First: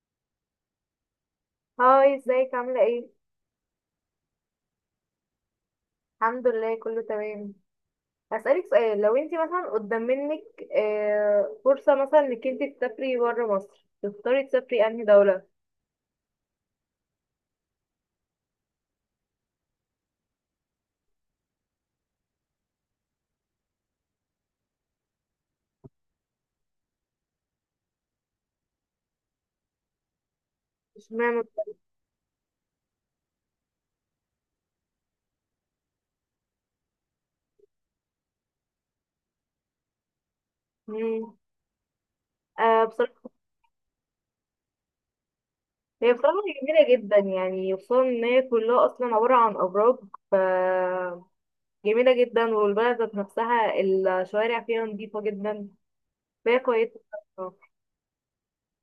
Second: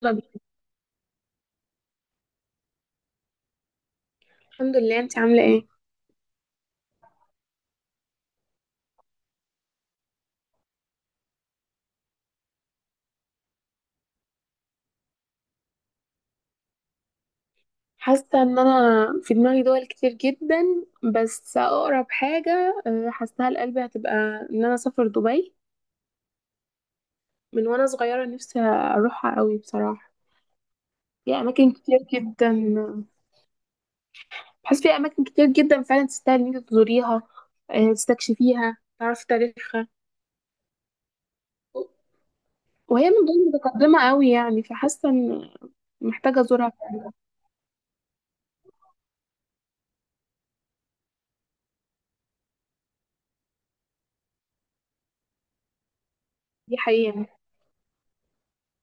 طب. هاي، ازيك؟ عاملة ايه؟ الحمد لله، انت عاملة ايه؟ الحمد لله كله تمام. هسألك سؤال، لو انت مثلا قدام منك فرصة مثلا انك انت تسافري برا مصر، تختاري تسافري انهي دولة؟ حاسة ان انا في دماغي دول كتير جدا. بس اقرب حاجة، حاساها لقلبي، هتبقى ان انا اسافر دبي. من وانا صغيرة نفسي اروحها قوي بصراحة. في اشمعنى؟ اماكن كتير جدا بحس في اماكن كتير جدا فعلا تستاهل ان انت تزوريها، اه، تستكشفيها، تعرفي تاريخها. مم. آه، وهي من بصراحة دول متقدمة قوي يعني، فحاسة ان هي بصراحة محتاجة ازورها جميلة فعلا. جدا، يعني خصوصا ان هي كلها اصلا عبارة عن ابراج. ف جميلة جدا، والبلد ذات نفسها الشوارع فيها نظيفة جدا، فهي دي كويسة. حقيقة.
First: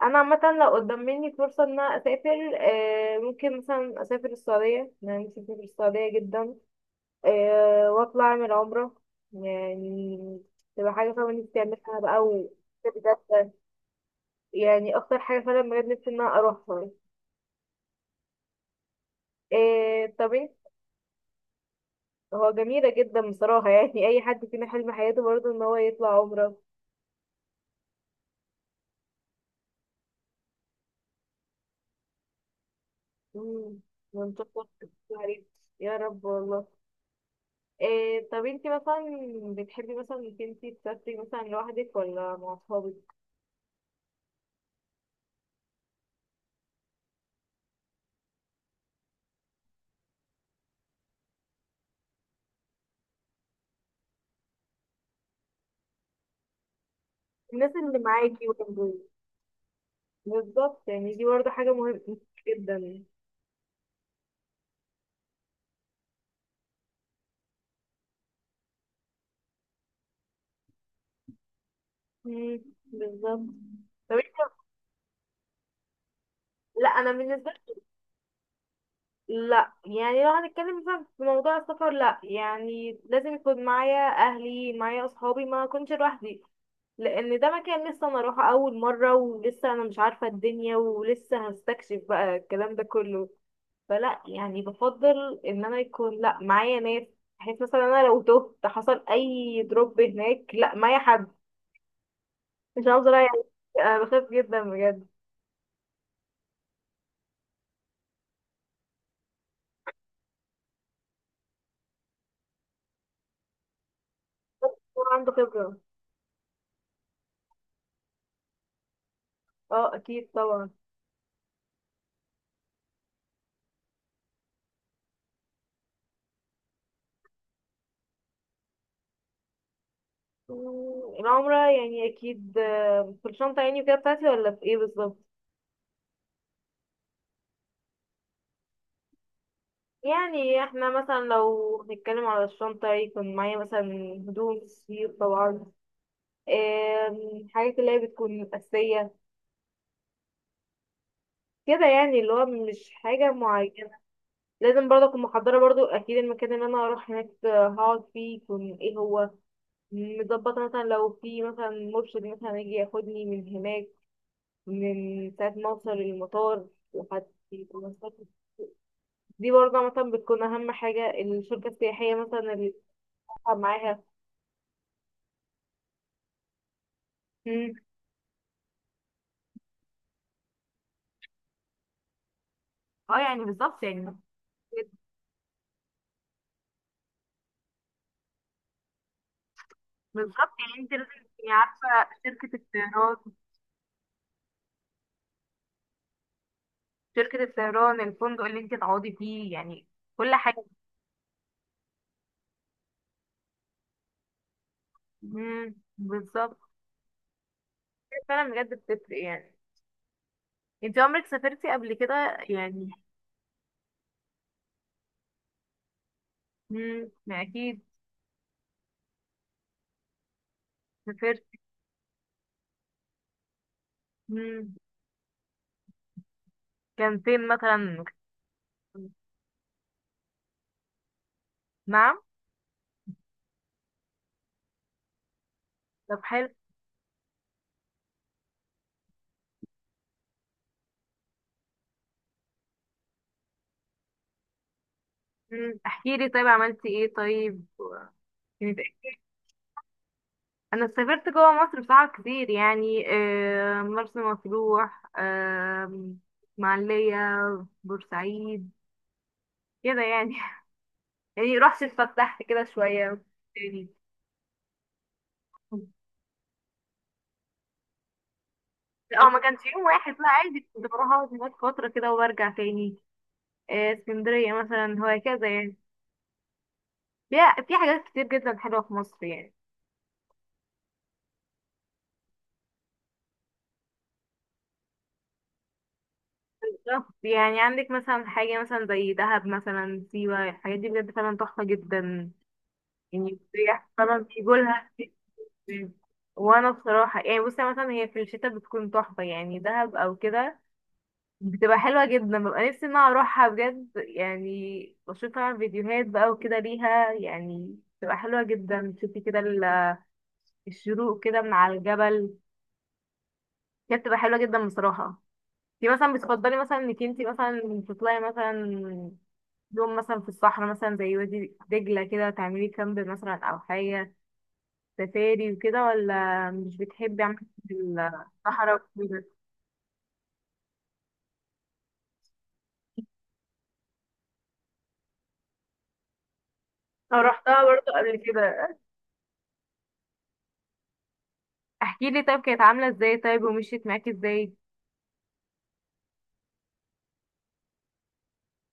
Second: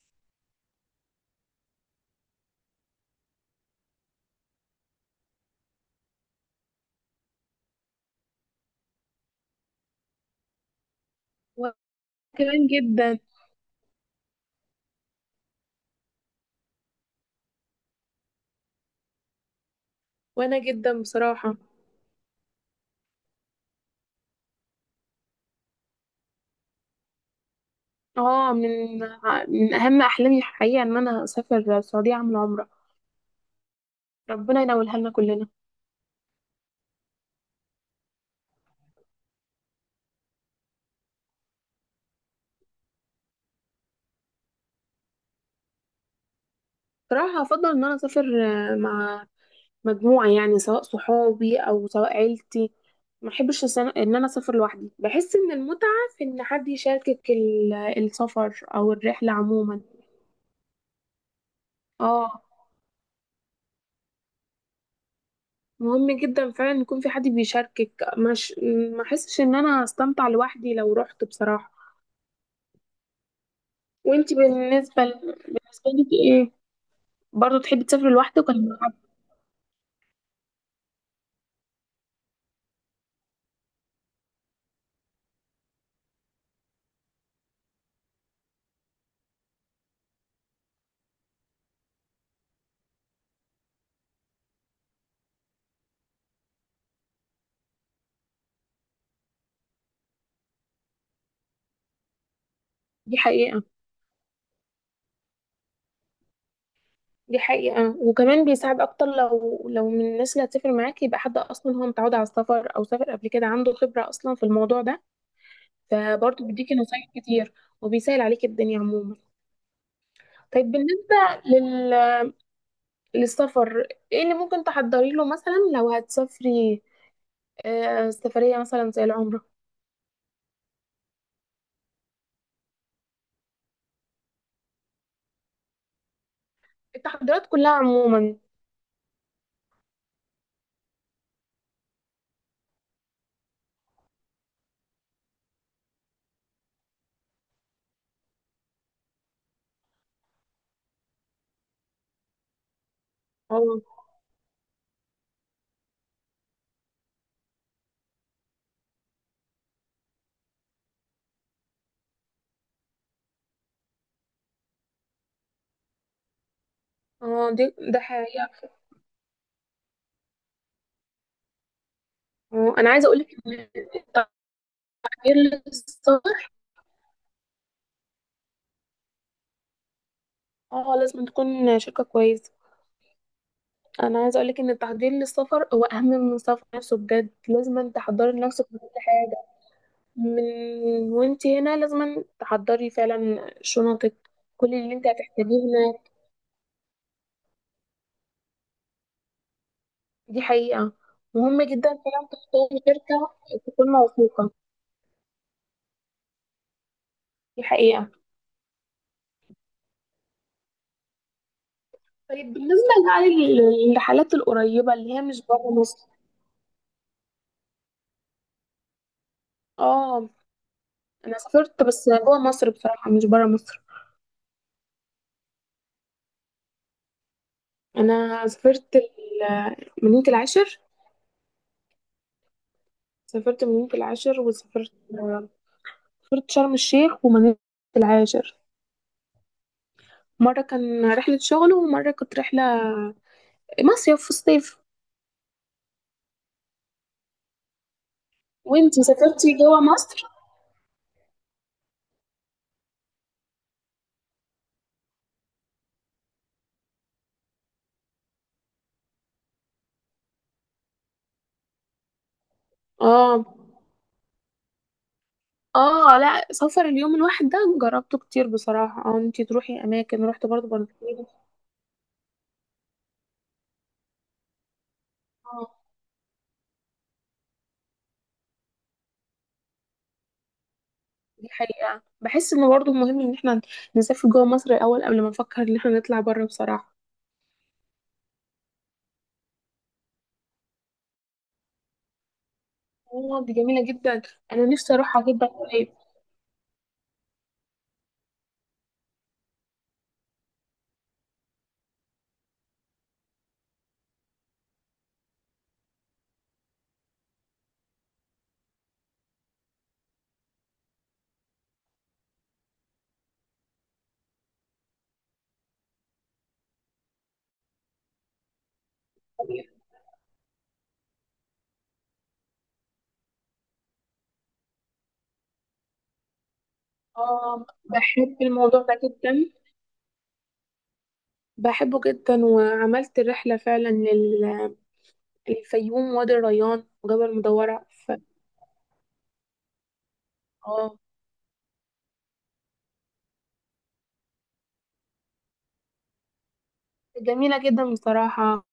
انا عامه لو قدام مني فرصه ان انا اسافر، ممكن مثلا اسافر السعوديه، انا نفسي اسافر السعوديه جدا. واطلع اعمل عمره يعني، تبقى حاجه فعلا نفسي وانا اعملها بقى كمان جدا. بجد يعني اكتر حاجه فعلا بجد نفسي ان انا اروحها. طب انت، وانا جدا بصراحة. هو جميله جدا بصراحه يعني اي حد فينا حلم حياته برضه ان هو يطلع عمره. من اهم احلامي الحقيقه ان انا اسافر السعوديه اعمل عمره. مم، ونشوف. ربنا ينولها لنا كلنا. يا رب والله. إيه طب انتي مثلا بتحبي مثلا انك انتي تسافري مثلا لوحدك ولا مع اصحابك؟ صراحه افضل ان انا اسافر مع مجموعه، يعني سواء صحابي او سواء عيلتي. ما احبش ان انا اسافر لوحدي. بحس ان المتعه في ان حد يشاركك الناس اللي معاكي السفر او وجنبك. الرحله عموما. بالظبط، يعني دي برضه حاجة مهمة اه. جدا. مهم جدا فعلا يكون في حد بيشاركك. مش ما احسش ان انا استمتع لوحدي لو رحت بصراحه. مم، بالظبط. طب وانتي انت، بالنسبه ل... بالنسبه لك ايه؟ لا انا بالنسبة برضه لي تحبي تسافري لوحدك ولا مع حد؟ لا، يعني لو هنتكلم مثلا في موضوع السفر لا، يعني لازم يكون معايا اهلي، معايا اصحابي، ما اكونش لوحدي. لان ده مكان لسه انا اروحه اول مرة، ولسه انا مش عارفة الدنيا ولسه هستكشف بقى الكلام ده كله. فلا يعني بفضل ان انا يكون لا معايا ناس، بحيث مثلا انا لو تهت حصل اي دروب هناك لا معايا حد، مش هفضل دي يعني حقيقة. انا بخاف جدا بجد. دي حقيقة. وكمان بيساعد أكتر لو من الناس اللي هتسافر معاكي، يبقى حد أصلا هو متعود على السفر أو سافر قبل كده، عنده خبرة أصلا في الموضوع ده. هو عنده خبرة. فبرضه بيديكي نصايح كتير وبيسهل عليكي الدنيا عموما. اه اكيد طبعا. طيب، لل... للسفر ايه اللي ممكن تحضري له مثلا لو هتسافري سفرية مثلا زي العمرة؟ العمرة يعني اكيد، في الشنطة يعني كده بتاعتي، ولا في ايه بالظبط؟ التحضيرات كلها عموما. يعني احنا مثلا لو هنتكلم على الشنطة، يكون معايا مثلا هدوم كتير طبعا، حاجات اللي هي بتكون أساسية كده، يعني اللي هو مش حاجة اه، معينة. لازم برضه اكون محضره برضه اكيد المكان اللي انا هروح هناك هقعد فيه يكون ايه هو، مظبطه. مثلا لو في مثلا مرشد مثلا يجي ياخدني من هناك من ساعه ما اوصل المطار لحد اه، ده المستشفى. حقيقة. دي برضه مثلا بتكون اهم حاجه، الشركه السياحيه مثلا اللي اه أنا عايزة أقولك إن بتتعب معاها. التحضير للسفر مم. اه لازم تكون شركة كويسة. اه يعني بالظبط يعني. انا عايزة اقولك ان التحضير للسفر هو اهم من السفر نفسه، بجد لازم تحضري نفسك في كل حاجة. من بالظبط، يعني انت لازم تكوني وانتي هنا عارفه لازم شركه تحضري الطيران، فعلا شنطك، كل اللي انت هتحتاجيه هناك. شركه الطيران، الفندق اللي انت تقعدي فيه، يعني كل دي حاجه. حقيقة. مهم جدا فعلا تختاري شركة تكون موثوقة. مم. بالظبط، دي حقيقة. فعلا بجد بتفرق يعني. انت عمرك سافرتي قبل كده طيب يعني؟ بالنسبة بقى للرحلات القريبة اللي هي مش بره مصر. امم، ما اكيد اه. انا سافرت. سافرت بس جوه مصر بصراحة، مش بره مصر. امم، كان فين مثلا؟ انا سافرت من العاشر. نعم. سافرت مدينة العاشر، وسافرت طب حلو. سافرت شرم الشيخ ومدينة العاشر. مرة كان رحلة شغل، ومرة كانت رحلة مصيف في الصيف. امم، احكي لي طيب، عملتي ايه طيب؟ كانت وانتي إيه؟ سافرتي جوا مصر؟ انا سافرت جوه مصر بصراحه كتير يعني، مرسى مطروح، اسماعيليه، بورسعيد، كده يعني يعني رحت اتفسحت كده شويه اه، تاني. اه، لا، سفر اليوم الواحد ده جربته كتير بصراحة. اه، اه، ما انتي كانش تروحي يوم واحد اماكن لا، رحت برضه عادي كنت بروح بنطلون. اقعد هناك فتره كده وبرجع تاني. اسكندريه مثلا، هكذا يعني. اه، فيها في حاجات كتير جدا حلوة في مصر يعني. دي حقيقة. بحس انه برضه مهم ان احنا نسافر جوا مصر الاول قبل ما نفكر ان احنا نطلع بره بصراحة. بالظبط. يعني عندك مثلا حاجة مثلا زي دهب مثلا، سيوة، الحاجات دي بجد فعلا تحفة جدا، يعني اه، دي جميلة السياح فعلا جدا، انا بيجولها. نفسي اروحها جدا قريب. وأنا بصراحة يعني بصي مثلا، هي في الشتاء بتكون تحفة يعني، دهب أو كده بتبقى حلوة جدا، ببقى نفسي إن أنا أروحها بجد يعني. بشوف طبعا فيديوهات بقى وكده ليها، يعني بتبقى حلوة جدا تشوفي كده الشروق كده من على الجبل، كانت بتبقى حلوة جدا بصراحة. دي مثلا بتفضلي مثلا انك انتي مثلا تطلعي مثلا يوم مثلا في الصحراء، مثلا زي وادي دجلة كده تعملي كامب مثلا او حاجة سفاري وكده، ولا مش بتحبي عامة اه، بحب الصحراء الموضوع ده وكده؟ جدا، بحبه جدا، وعملت الرحلة فعلا للفيوم، وادي الريان، انا وجبل رحتها مدورة برضه قبل كده. اه، احكي لي طيب، كانت عاملة ازاي طيب، ومشيت معاكي ازاي؟ جميلة جدا بصراحة.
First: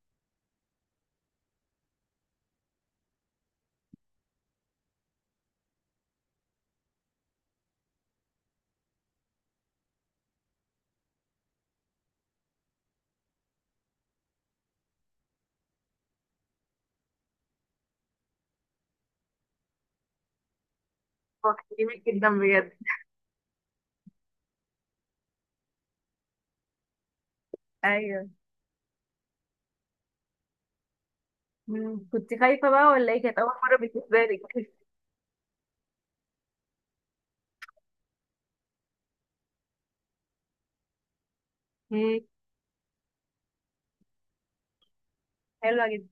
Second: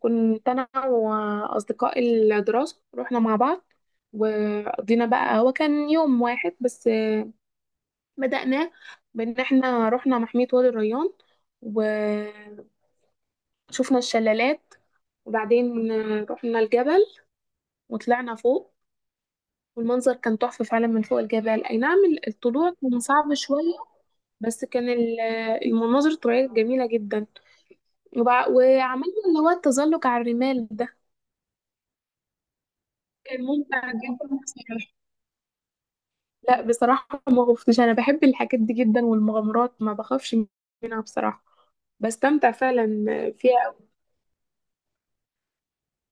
كنت أنا وأصدقاء الدراسة رحنا مع بعض. وقضينا بقى، هو كان يوم واحد بس، بدأناه بإن احنا رحنا محمية وادي الريان وشفنا الشلالات. وبعدين رحنا الجبل وطلعنا فوق، والمنظر كان تحفة فعلا من فوق هو الجبل، أي كان نعم. جميل جدا بجد. الطلوع كان صعب شوية، بس كان المناظر الطبيعية جميلة جدا. ايوه. وعملنا اللي هو التزلج على الرمال ده، مم. كنت خايفة بقى ولا ايه، كانت كان اول مرة ممتع بالنسبة جدا لك؟ بصراحة. لا بصراحة ما خفتش، أنا بحب الحاجات دي جدا والمغامرات ما بخافش منها بصراحة، مم. بستمتع فعلا فيها. حلوة جدا.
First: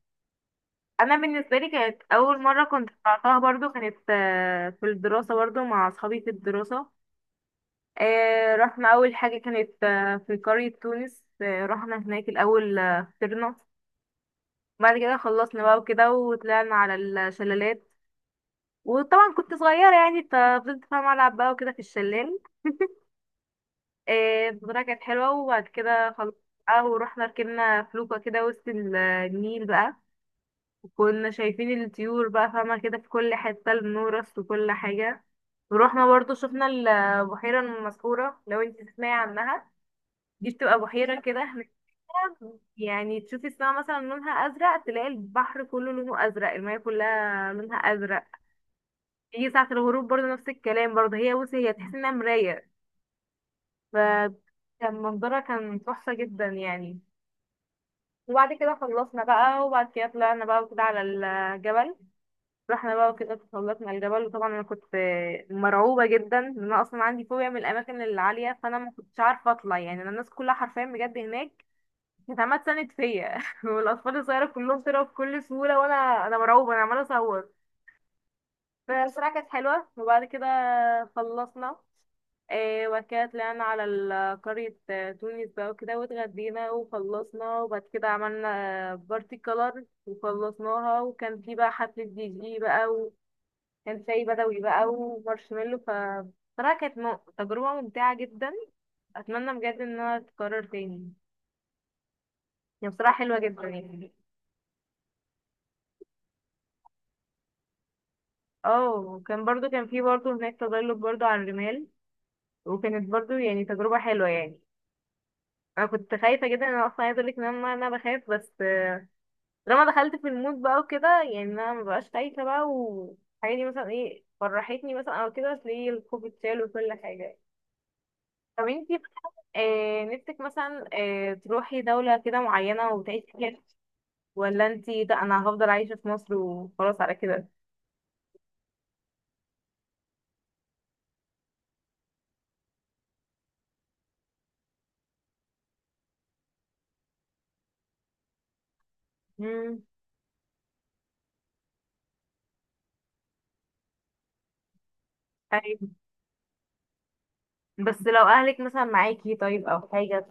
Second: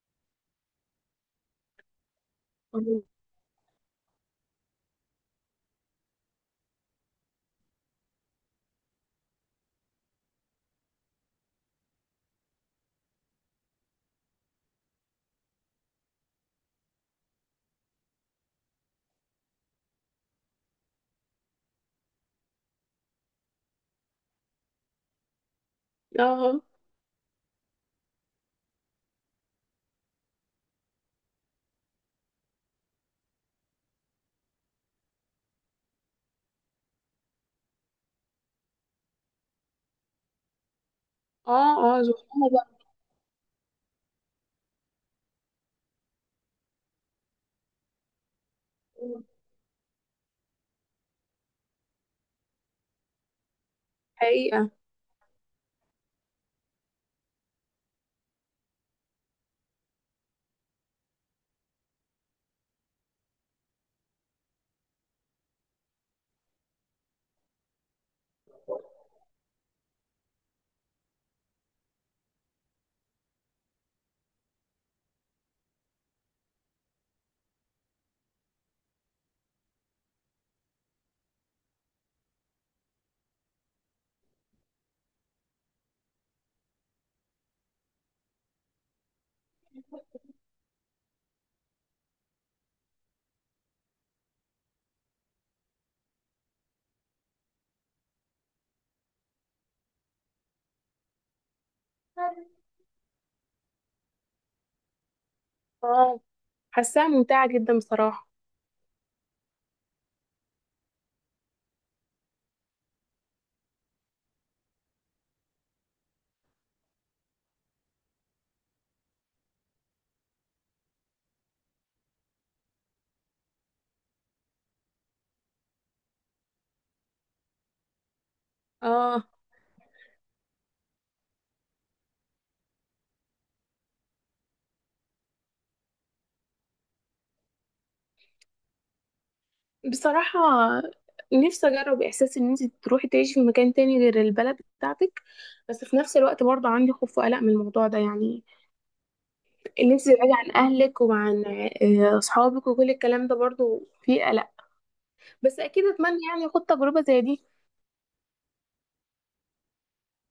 انا بالنسبه لي كانت اول مره كنت أوي. طلعتها برضو، كانت في الدراسه، برضو مع اصحابي في الدراسه. رحنا اول حاجه كانت في قريه تونس، رحنا هناك الاول، فطرنا. بعد كده خلصنا بقى وكده وطلعنا على الشلالات، وطبعا كنت صغيره يعني ففضلت فاهمه العب بقى وكده في الشلال. البطوله كانت حلوه. وبعد كده خلصنا اه، بقى ورحنا ركبنا فلوكه كده وسط النيل بقى، كنا شايفين الطيور بقى فاهمة كده، في كل حتة النورس وكل حاجة. ورحنا برضو شفنا البحيرة المسحورة لو انت تسمعي عنها، دي بتبقى بحيرة كده هناك، اه، اه، زحلوقة بقى، يعني تشوفي السماء مثلا لونها أزرق، تلاقي البحر كله لونه أزرق، المياه كلها لونها أزرق. يجي ساعة الغروب برضو نفس الكلام برضو، هي بصي هي تحس انها مراية. حقيقة. فكان منظرها كان تحفة جدا يعني. وبعد كده خلصنا بقى، وبعد كده طلعنا بقى وكده على الجبل. رحنا بقى وكده تسلقنا الجبل، وطبعا انا كنت مرعوبه جدا، ان انا اصلا عندي فوبيا من الاماكن العاليه، فانا ما كنتش عارفه اطلع يعني. انا الناس كلها حرفيا بجد هناك كانت عماله تساند فيا والاطفال الصغيره كلهم طلعوا بكل سهوله، وانا مرعوبه، انا عماله اصور. فالصراحه كانت حلوه. وبعد كده خلصنا، وبعد كده طلعنا على قرية تونس بقى وكده، واتغدينا وخلصنا. وبعد كده عملنا بارتي كولر وخلصناها، وكان في بقى حفلة دي جي بقى، كان شاي بدوي بقى ومارشميلو. بصراحة كانت تجربة ممتعة جدا، أتمنى بجد إنها تتكرر تاني يعني. بصراحة حلوة جدا يعني. اه، حاساها ممتعة جدا بصراحة. اه، وكان برضو كان في برضو هناك تزلج برضو على الرمال، وكانت برضو يعني تجربة حلوة يعني. أنا كنت خايفة جدا، أنا أصلا عايزة أقولك إن أنا بخاف، بس لما دخلت في المود بقى وكده، يعني أنا مبقاش خايفة بقى. والحاجة دي مثلا إيه فرحتني مثلا أو كده، بس ليه الخوف اتشال وكل حاجة. طب انتي، اه نفسك مثلا تروحي دولة كده معينة وتعيشي فيها، ولا انتي ده انا هفضل عايشة في مصر وخلاص على كده؟ بصراحة نفسي أجرب إحساس إن أنت تروحي تعيشي في مكان تاني غير البلد بتاعتك. بس في نفس الوقت برضه عندي خوف وقلق من الموضوع ده، يعني امم. إن أنت تبعدي عن أهلك وعن أصحابك وكل الكلام ده، برضه فيه قلق. بس طيب، أكيد أتمنى يعني أخد تجربة زي دي. بس لو اهلك مثلا معاكي طيب او حاجة،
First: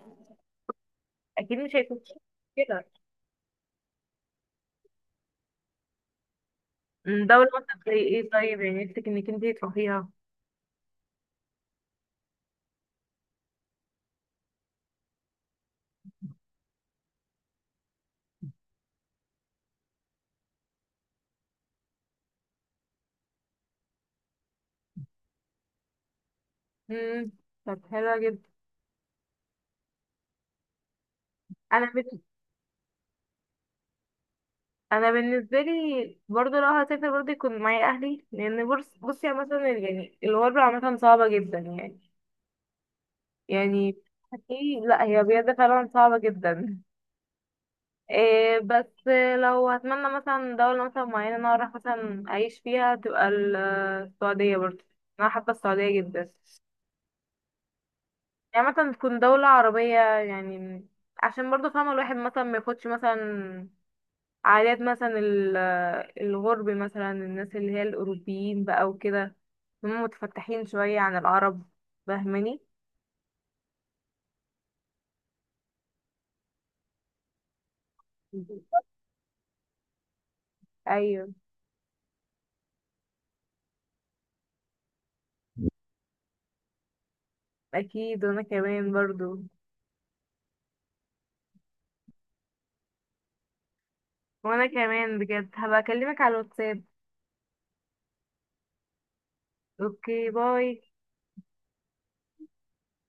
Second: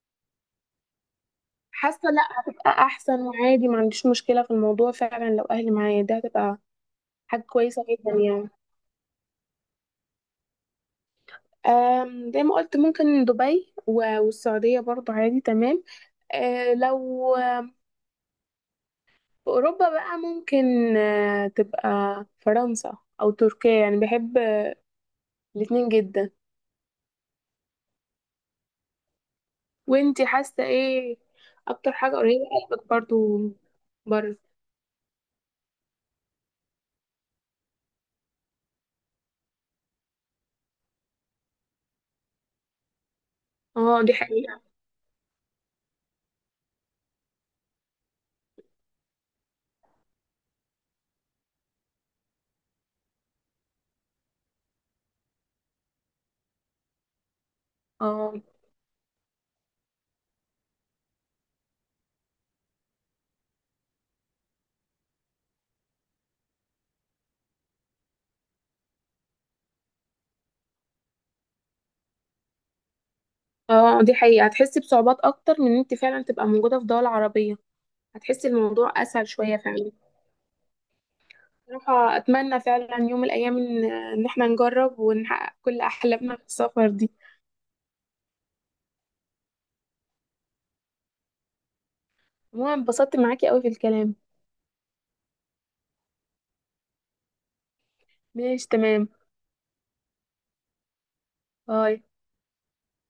اكيد مش حاسة هيكون لأ، هتبقى كده. أحسن، وعادي ما عنديش مشكلة في الموضوع فعلا، لو أهلي معايا ده هتبقى حاجة دولة مثلا كويسة زي جدا ايه يعني. طيب، يعني نفسك انك انتي تروحيها؟ زي ما قلت ممكن دبي والسعودية برضه، عادي تمام. لو في أوروبا بقى ممكن تبقى فرنسا أو تركيا، يعني بحب الاتنين جدا. امم. طب حلوة جدا. وانتي حاسة ايه أكتر انا بن... حاجة قريبة لقلبك برضو بره؟ انا بالنسبة لي برضه لو هسافر برضه يكون معايا اهلي، لان بص بصي يعني مثلا يعني الغربة عامة صعبة جدا يعني. يعني اه، دي حقيقة. ايه، لا هي بجد فعلا صعبة جدا. إيه بس لو هتمنى مثلا دولة مثلا معينة انا اروح مثلا اعيش فيها، تبقى السعودية برضه، انا حابة السعودية جدا. اه، يعني مثلا تكون دولة عربية يعني، عشان برضه فاهمة الواحد مثلا ما ياخدش مثلا عادات مثلا الغرب مثلا، الناس اللي هي الأوروبيين بقى وكده، هم متفتحين شوية عن العرب، فاهماني؟ اه، دي حقيقة. هتحسي بصعوبات أكتر من ان انتي فعلا تبقى موجودة في دول عربية، هتحسي الموضوع أسهل شوية فعلا. ايوه، بصراحة أتمنى فعلا يوم من الأيام إن احنا نجرب ونحقق كل أحلامنا في السفر دي. اكيد وانا كمان برضو. عموما اتبسطت معاكي أوي في الكلام. وانا كمان بجد هبقى اكلمك على الواتساب. ماشي تمام. اوكي، باي. باي.